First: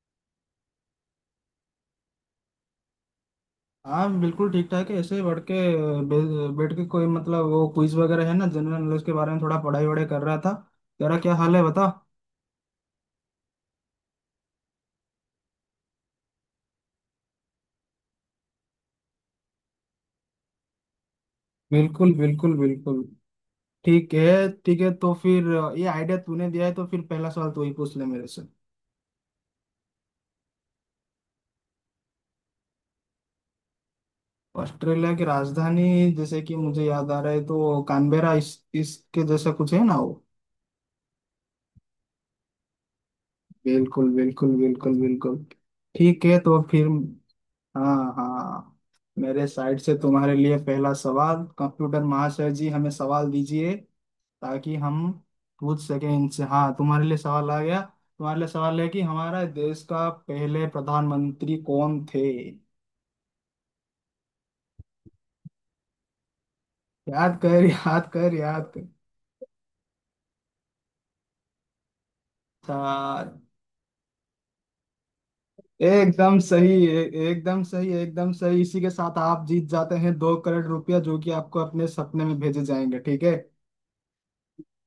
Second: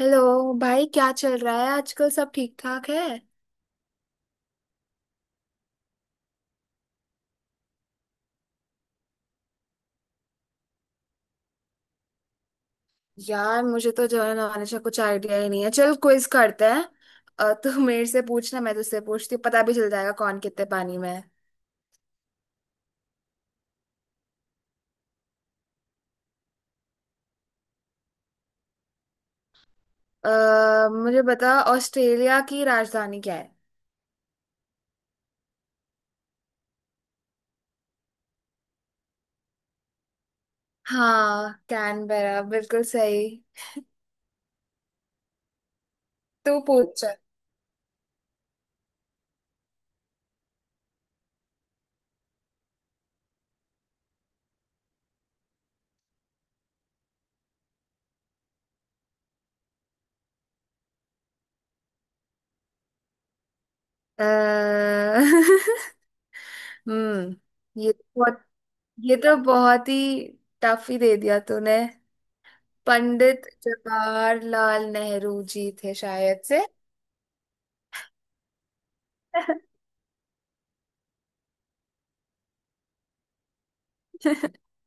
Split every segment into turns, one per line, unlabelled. Hello. भाई, क्या चल रहा है आजकल? सब ठीक ठाक है?
हाँ बिल्कुल ठीक ठाक है। ऐसे ही बढ़ के बैठ के कोई मतलब वो क्विज वगैरह है ना, जनरल नॉलेज के बारे में थोड़ा पढ़ाई वढ़ाई कर रहा था। तेरा क्या हाल है, बता।
यार, मुझे तो जो है ना, हमेशा कुछ आइडिया ही नहीं है। चल, क्विज करते हैं। तू मेरे से पूछना, मैं तुझसे पूछती हूँ। पता भी चल जाएगा कौन कितने पानी में है।
बिल्कुल बिल्कुल बिल्कुल। ठीक है। ठीक है तो फिर ये आइडिया तूने दिया है, तो फिर पहला सवाल तू ही पूछ ले मेरे से।
मुझे बता, ऑस्ट्रेलिया की राजधानी क्या है?
ऑस्ट्रेलिया की राजधानी जैसे कि मुझे याद आ रहा है तो कानबेरा इस, इसके जैसा कुछ है ना वो।
हाँ, कैनबेरा। बिल्कुल सही।
बिल्कुल बिल्कुल बिल्कुल बिल्कुल। ठीक है
तू
तो फिर
पूछ, चल।
हाँ हाँ। मेरे साइड से तुम्हारे लिए पहला सवाल। कंप्यूटर महाशय जी, हमें सवाल दीजिए, ताकि हम पूछ सकें इनसे। हाँ तुम्हारे लिए सवाल आ गया। तुम्हारे लिए सवाल है कि हमारा देश का पहले प्रधानमंत्री कौन थे।
अ,
याद
हम्म।
कर,
ये तो
याद कर,
बहुत
याद कर।
ये तो बहुत ही टफ ही दे दिया तूने।
अच्छा,
पंडित जवाहरलाल नेहरू जी थे
एकदम
शायद से।
सही। एकदम सही, एकदम सही। इसी के साथ आप जीत जाते हैं 2 करोड़ रुपया, जो कि आपको अपने सपने में भेजे जाएंगे, ठीक है।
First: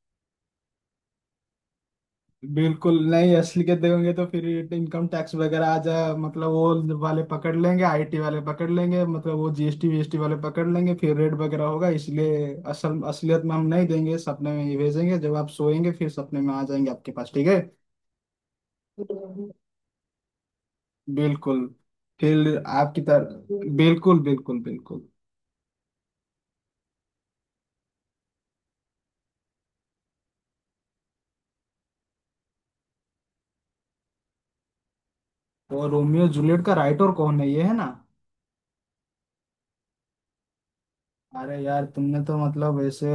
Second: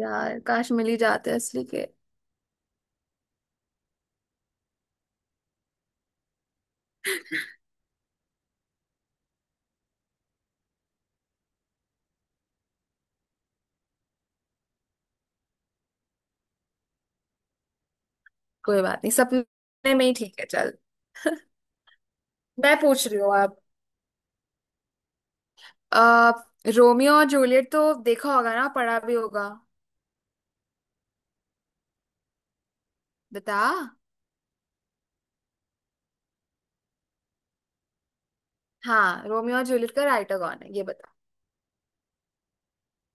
यार, काश मिल ही जाते असली के।
बिल्कुल नहीं असलियत देंगे तो फिर इनकम टैक्स वगैरह आ जाए, मतलब वो वाले पकड़ लेंगे, आईटी वाले पकड़ लेंगे, मतलब वो जीएसटी वीएसटी वाले पकड़ लेंगे, फिर रेट वगैरह होगा, इसलिए असलियत में हम नहीं देंगे, सपने में ही भेजेंगे। जब आप सोएंगे फिर सपने में आ जाएंगे आपके पास, ठीक है।
कोई बात नहीं, सपने में ही ठीक है। चल।
बिल्कुल। फिर
मैं
आपकी
पूछ रही हूँ अब।
तरह बिल्कुल बिल्कुल बिल्कुल।
आ, रोमियो और जूलियट तो देखा होगा ना, पढ़ा भी होगा? बता।
वो रोमियो जूलियट का राइटर कौन है, ये है ना।
हाँ, रोमियो और जूलियट का राइटर कौन है, ये बता।
अरे यार, तुमने तो मतलब ऐसे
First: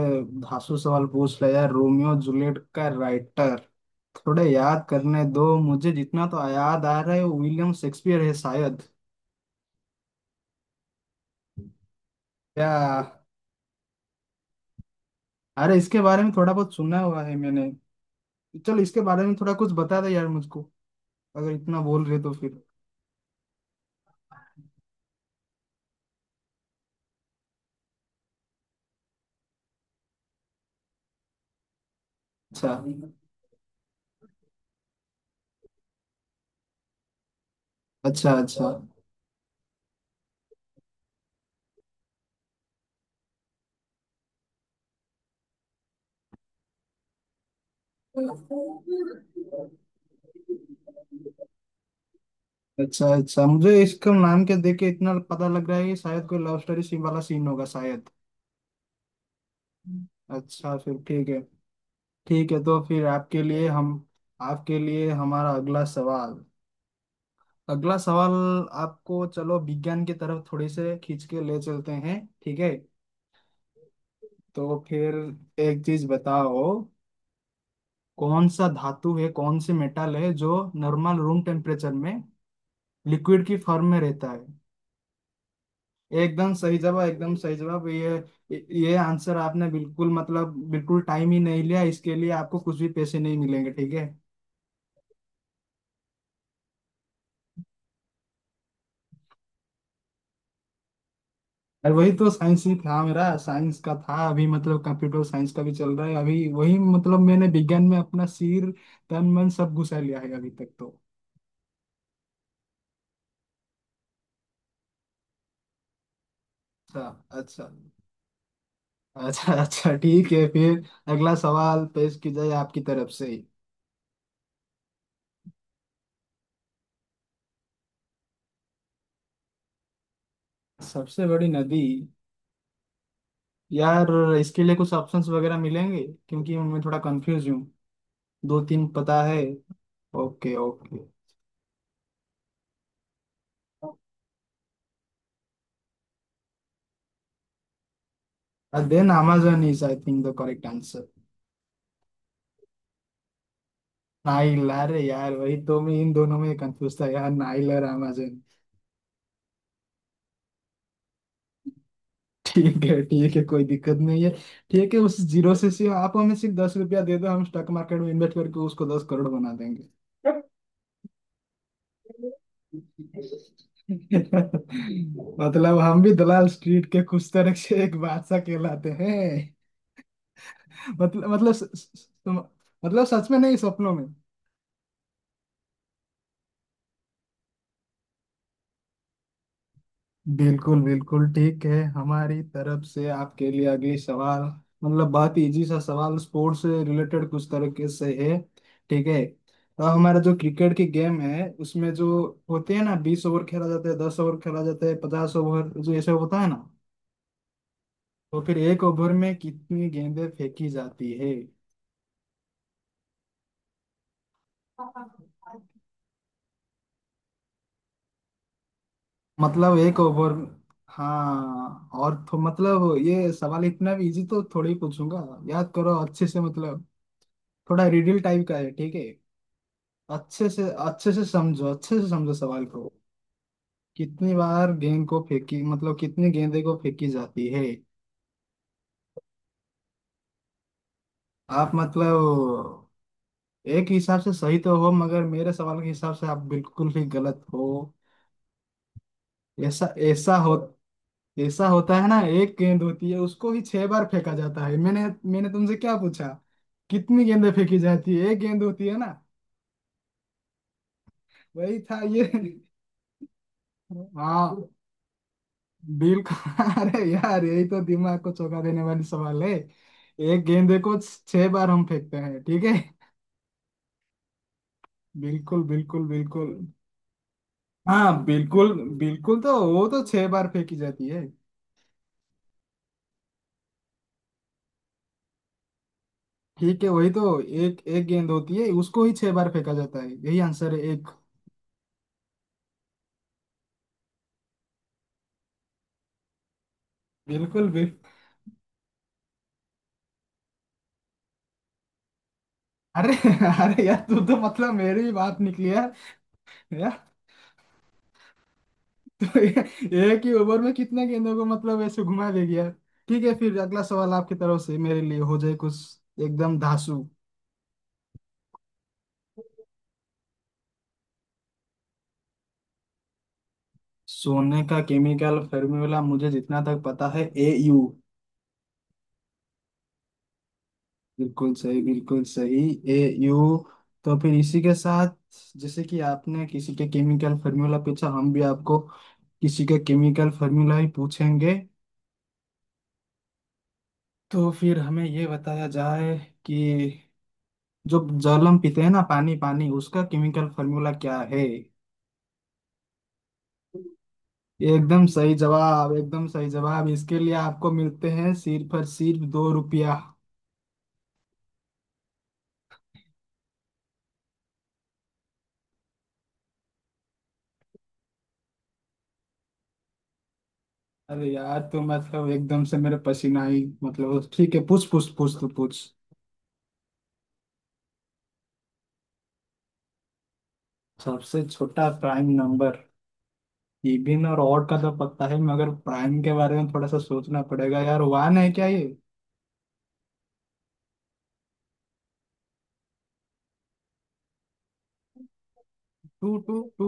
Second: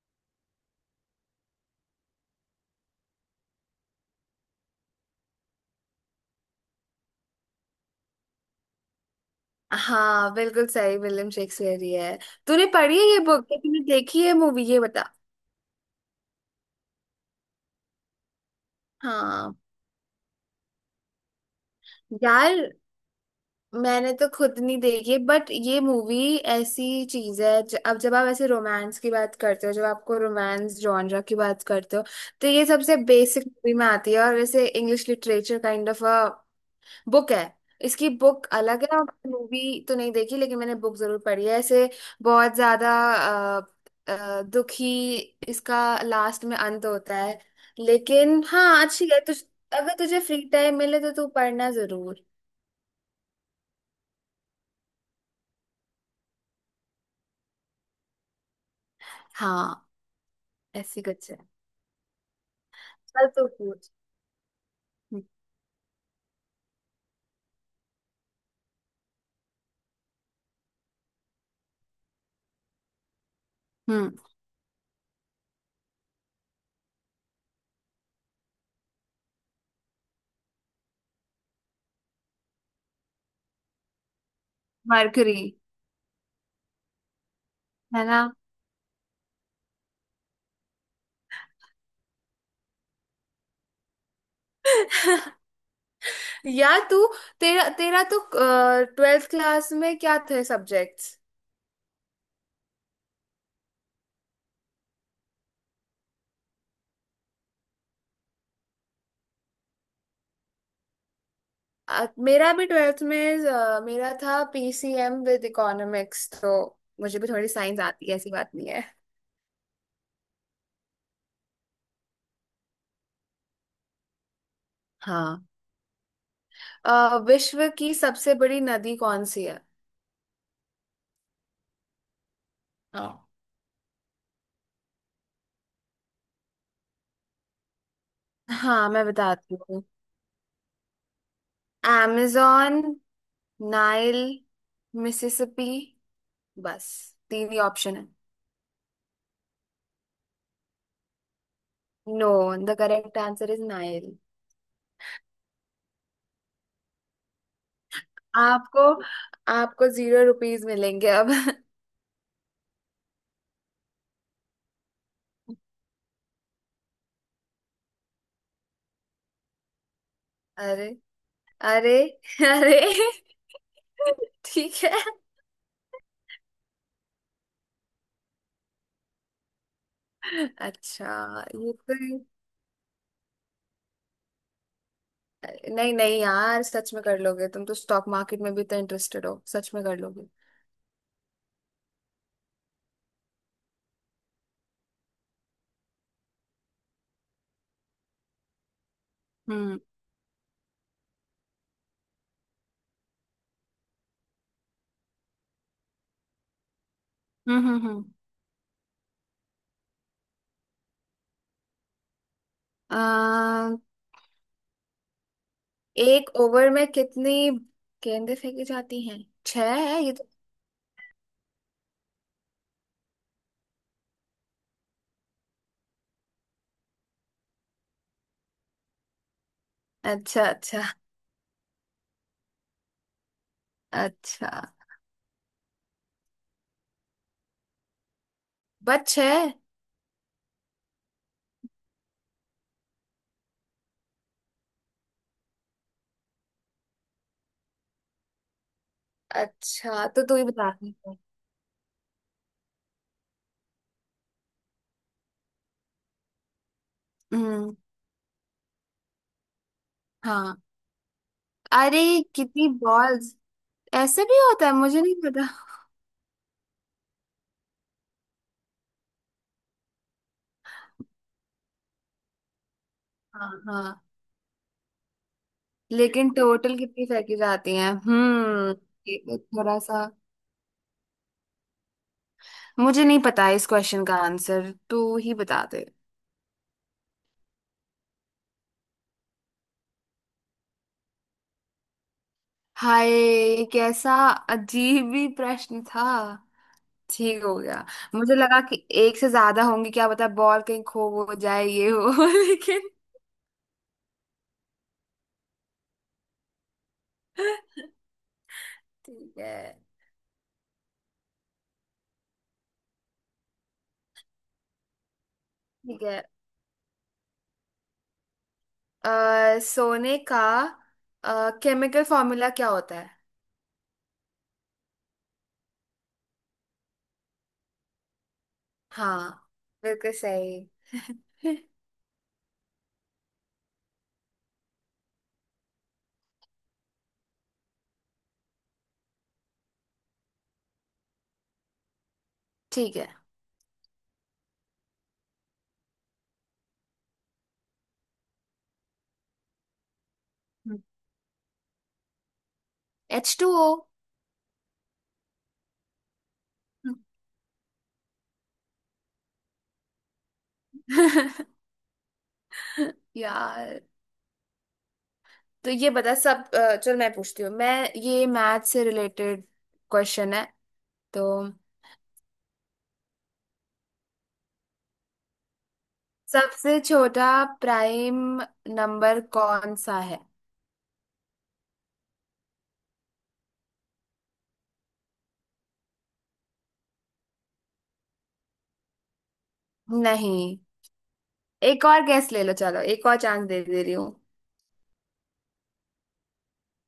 धांसू सवाल पूछ लिया यार। रोमियो जूलियट का राइटर, थोड़ा याद करने दो मुझे। जितना तो याद आ रहा है वो विलियम शेक्सपियर है शायद।
हाँ, बिल्कुल सही। विलियम शेक्सपियर ही है। तूने पढ़ी है ये
या
बुक? तूने देखी है मूवी? ये बता।
अरे, इसके बारे में थोड़ा बहुत सुना हुआ है मैंने। चलो इसके बारे में थोड़ा
हाँ
कुछ बता दे यार मुझको, अगर इतना बोल रहे तो फिर।
यार, मैंने तो खुद नहीं देखी, बट ये मूवी ऐसी चीज है, अब जब आप ऐसे रोमांस की बात करते हो, जब आपको रोमांस जॉनरा की बात करते हो, तो ये
अच्छा
सबसे बेसिक मूवी में आती है, और वैसे English literature kind of a book है। इसकी
अच्छा
बुक
अच्छा
अलग है, और मूवी तो नहीं देखी, लेकिन मैंने बुक जरूर पढ़ी है। ऐसे बहुत ज्यादा दुखी इसका लास्ट में अंत होता है। लेकिन हाँ, अच्छी है। तुझ अगर तुझे फ्री टाइम मिले तो तू पढ़ना जरूर।
अच्छा अच्छा। मुझे इसका नाम के देख के इतना पता लग रहा है कि शायद कोई लव स्टोरी सीन वाला सीन होगा शायद।
हाँ,
अच्छा फिर
ऐसी
ठीक
कुछ है।
है। ठीक है तो फिर
चल,
आपके
तू
लिए हम,
पूछ।
आपके लिए हमारा अगला सवाल, अगला सवाल। आपको चलो विज्ञान की तरफ थोड़ी से खींच के ले चलते हैं, ठीक है।
हम्म।
तो फिर एक चीज बताओ, कौन सा धातु है, कौन सी मेटल है जो नॉर्मल रूम टेम्परेचर में लिक्विड की फॉर्म में रहता है।
मरकरी,
एकदम सही जवाब, एकदम सही जवाब।
है ना?
ये आंसर आपने बिल्कुल मतलब बिल्कुल टाइम ही नहीं लिया। इसके लिए आपको कुछ भी पैसे नहीं मिलेंगे, ठीक है।
यार तू, तेरा तेरा तो ट्वेल्थ क्लास में क्या थे सब्जेक्ट्स?
अरे वही तो साइंस ही था मेरा, साइंस का था अभी, मतलब कंप्यूटर साइंस का भी चल रहा है अभी। वही मतलब मैंने विज्ञान में अपना सिर, तन, मन सब घुसा लिया है अभी तक तो।
मेरा भी ट्वेल्थ में मेरा था PCM विद इकोनॉमिक्स, तो
अच्छा
मुझे भी थोड़ी
अच्छा।
साइंस आती है, ऐसी बात नहीं है।
अच्छा अच्छा ठीक है फिर। अगला सवाल पेश की जाए आपकी तरफ से।
हाँ, विश्व की सबसे बड़ी नदी कौन सी है?
सबसे बड़ी नदी,
हाँ
यार इसके लिए कुछ ऑप्शंस वगैरह मिलेंगे, क्योंकि मैं थोड़ा कंफ्यूज हूँ। दो तीन
हाँ, मैं
पता है।
बताती हूँ।
Okay okay.
amazon, Nile, Mississippi. बस तीन ही ऑप्शन है।
Then Amazon is I think the correct.
No, the correct answer is Nile.
Nile? अरे यार, वही तो मैं इन दोनों में कंफ्यूज था यार, नाइल और अमेजन।
आपको आपको जीरो रुपीज मिलेंगे अब।
ठीक है ठीक है, कोई दिक्कत नहीं है। ठीक है, उस जीरो से आप हमें सिर्फ 10 रुपया दे दो, हम स्टॉक मार्केट में इन्वेस्ट करके उसको 10 करोड़ बना देंगे।
अरे! अरे! अरे, ठीक है।
मतलब हम भी दलाल स्ट्रीट के कुछ तरह से एक बादशाह कहलाते हैं। मतलब
अच्छा,
मतलब स,
ये
स, स,
तो
मतलब सच में नहीं, सपनों में।
नहीं नहीं यार, सच में कर लोगे तुम तो। स्टॉक मार्केट में भी इतना इंटरेस्टेड हो, सच में कर लोगे।
बिल्कुल बिल्कुल। ठीक है, हमारी तरफ से आपके लिए अगली सवाल, मतलब बहुत ही इजी सा सवाल, स्पोर्ट्स से रिलेटेड कुछ तरीके से है, ठीक है।
हम्म,
और हमारा जो क्रिकेट की गेम है, उसमें जो होते हैं ना, 20 ओवर खेला जाता है, 10 ओवर खेला जाता है, 50 ओवर जो ऐसे होता है ना,
हम्म, हम्म,
तो फिर एक ओवर में कितनी गेंदें फेंकी जाती है।
अम, एक ओवर में कितनी गेंदें फेंकी जाती हैं? छह
मतलब एक
है ये तो।
ओवर, हाँ और तो मतलब, ये सवाल इतना भी इजी तो थोड़ी पूछूंगा। याद करो अच्छे से, मतलब थोड़ा रिडल टाइप का है, ठीक है।
अच्छा, अच्छा,
अच्छे से समझो, अच्छे से समझो सवाल को। कितनी
अच्छा।
बार गेंद को फेंकी, मतलब कितनी गेंदे को फेंकी जाती है।
बस छह।
आप मतलब एक हिसाब से सही तो हो, मगर मेरे सवाल के हिसाब से आप बिल्कुल ही गलत हो। ऐसा
अच्छा, तो
ऐसा
तू ही
हो,
बता रही है।
ऐसा होता है ना, एक गेंद होती है उसको ही 6 बार फेंका जाता है। मैंने, मैंने तुमसे क्या पूछा, कितनी गेंदें
हम्म।
फेंकी जाती है। एक गेंद होती है ना,
हाँ।
वही
अरे,
था ये।
कितनी बॉल्स! ऐसे भी होता
हाँ
है, मुझे नहीं पता।
बिल्कुल। अरे यार, यही तो दिमाग को चौंका देने वाली सवाल है। एक गेंदे को 6 बार हम फेंकते हैं, ठीक है।
हाँ हाँ,
बिल्कुल बिल्कुल
लेकिन
बिल्कुल।
टोटल कितनी फेंकी जाती हैं?
हाँ बिल्कुल,
हम्म। ये तो
बिल्कुल तो
थोड़ा
वो तो
सा
6 बार फेंकी जाती है।
मुझे नहीं पता है। इस क्वेश्चन का आंसर तू ही बता दे।
ठीक है, वही तो, एक एक गेंद होती है, उसको ही छह बार फेंका जाता है, यही आंसर है एक।
हाय, ये कैसा अजीब ही प्रश्न था! ठीक, हो
बिल्कुल
गया।
बिल्कुल।
मुझे लगा कि एक से ज्यादा होंगी, क्या पता बॉल कहीं खो हो जाए, ये हो। लेकिन
अरे अरे यार, तू तो मतलब मेरी ही बात निकली यार।
ठीक है,
एक ही ओवर में कितने गेंदों को मतलब ऐसे घुमा दे गया। ठीक है, फिर अगला सवाल आपकी तरफ से मेरे लिए हो जाए कुछ
ठीक है।
एकदम धांसू।
अ, सोने का केमिकल फॉर्मूला क्या होता है?
सोने का केमिकल फॉर्मूला मुझे जितना तक पता है Au।
हाँ, बिल्कुल सही।
बिल्कुल सही बिल्कुल सही। Au, तो फिर इसी के साथ जैसे कि आपने किसी के केमिकल फॉर्मूला पूछा, हम भी आपको किसी के केमिकल फॉर्मूला ही पूछेंगे।
ठीक है।
तो फिर हमें ये बताया जाए कि जो जल हम पीते हैं ना, पानी पानी, उसका केमिकल
हम्म।
फॉर्मूला क्या है।
H2O।
एकदम सही जवाब, एकदम सही जवाब। इसके लिए आपको मिलते हैं सिर्फ और सिर्फ 2 रुपया।
हम्म। यार, तो ये बता सब। चल, मैं पूछती हूँ। मैं ये मैथ से रिलेटेड क्वेश्चन है, तो
अरे यार, तो मतलब एकदम से मेरे पसीना ही, मतलब ठीक है, पूछ पूछ पूछ, तो पूछ।
सबसे छोटा प्राइम नंबर कौन सा है?
सबसे छोटा प्राइम नंबर। इवन और ऑड का तो पता है, मगर प्राइम के बारे में थोड़ा सा सोचना पड़ेगा यार। 1 है क्या ये?
नहीं, एक और गैस ले लो। चलो, एक और चांस दे दे रही हूँ।
2 2 2।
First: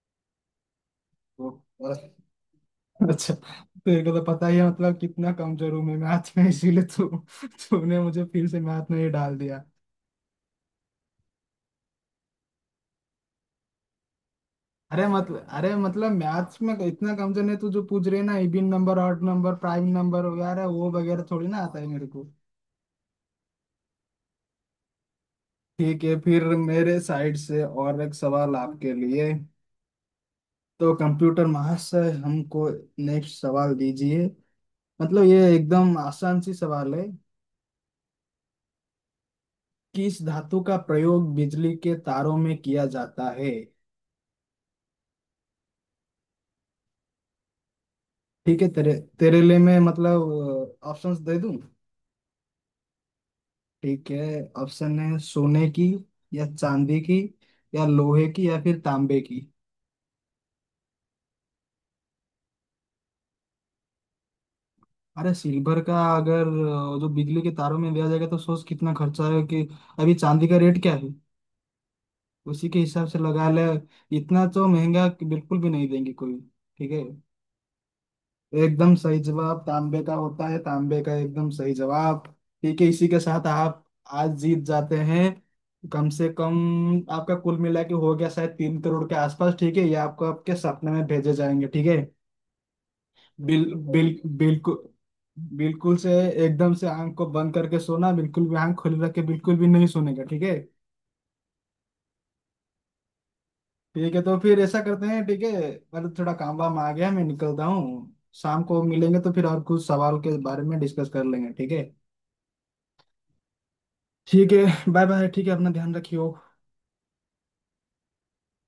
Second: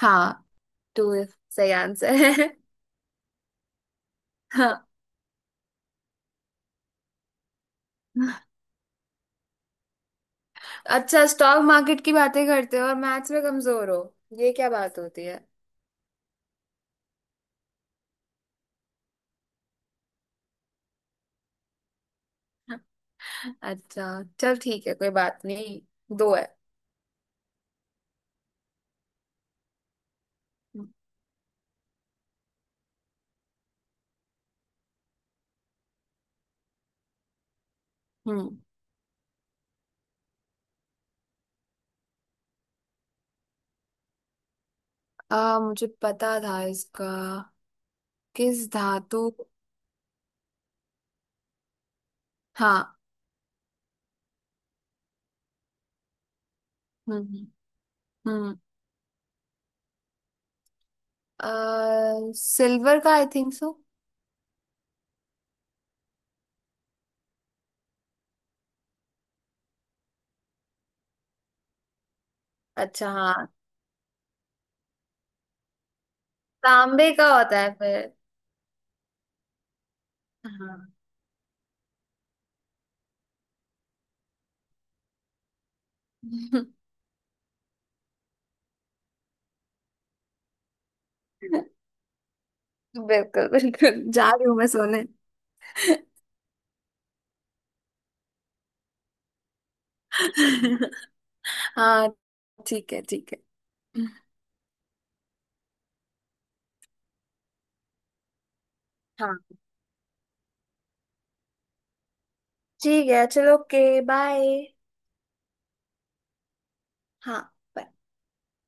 हाँ, टू। सही आंसर
ओ,
है।
अच्छा तो ये तो पता ही है।
हाँ।
मतलब कितना कमजोर हूँ मैं मैथ में, इसीलिए तू, तूने मुझे फिर से मैथ में ही डाल दिया।
अच्छा, स्टॉक मार्केट की बातें करते हो और मैथ्स में कमजोर हो? ये क्या बात
अरे
होती है?
मतलब, अरे मतलब, मैथ्स में तो इतना कमजोर है तू, जो पूछ रहे ना, even number, odd number, prime number वगैरह वो वगैरह थोड़ी ना आता है मेरे को।
अच्छा, चल ठीक है, कोई बात नहीं।
ठीक है,
दो है।
फिर मेरे साइड से और एक सवाल आपके लिए। तो कंप्यूटर महाशय, हमको नेक्स्ट सवाल दीजिए। मतलब ये एकदम आसान सी सवाल है,
हम्म।
किस धातु का प्रयोग बिजली के तारों में किया जाता है।
मुझे पता था इसका।
ठीक है
किस
तेरे,
धातु?
तेरे लिए मैं मतलब ऑप्शंस दे दूं,
हाँ।
ठीक है। ऑप्शन है सोने की, या चांदी की,
हम्म,
या लोहे
हम्म,
की, या फिर तांबे की।
सिल्वर का, आई थिंक सो।
अरे सिल्वर का अगर, जो बिजली के तारों में दिया जाएगा, तो सोच कितना खर्चा है कि अभी चांदी का रेट क्या है, उसी के हिसाब
अच्छा
से
हाँ,
लगा ले। इतना तो महंगा कि बिल्कुल भी नहीं देंगे कोई। ठीक है,
तांबे का होता है फिर।
एकदम सही जवाब, तांबे का होता है,
हाँ।
तांबे का, एकदम सही जवाब। ठीक है, इसी के साथ आप आज जीत जाते हैं कम से कम, आपका कुल मिला के हो गया शायद 3 करोड़ के आसपास, ठीक है। ये आपको आपके सपने में भेजे जाएंगे, ठीक है।
बिल्कुल
बिल
बिल्कुल,
बिल
जा रही हूँ मैं
बिल्कुल,
सोने।
बिल्कुल से एकदम से आंख को बंद करके सोना, बिल्कुल भी आंख खुली रख के बिल्कुल भी नहीं सोने का, ठीक है।
हाँ, ठीक है, ठीक है।
ठीक है तो फिर ऐसा करते हैं, ठीक है। मतलब थोड़ा काम वाम आ गया, मैं निकलता हूँ। शाम को मिलेंगे तो
हाँ,
फिर और कुछ सवाल के बारे में डिस्कस कर लेंगे, ठीक है।
ठीक है। चलो, ओके, बाय।
ठीक है, बाय बाय, ठीक है, अपना ध्यान रखियो।
हाँ।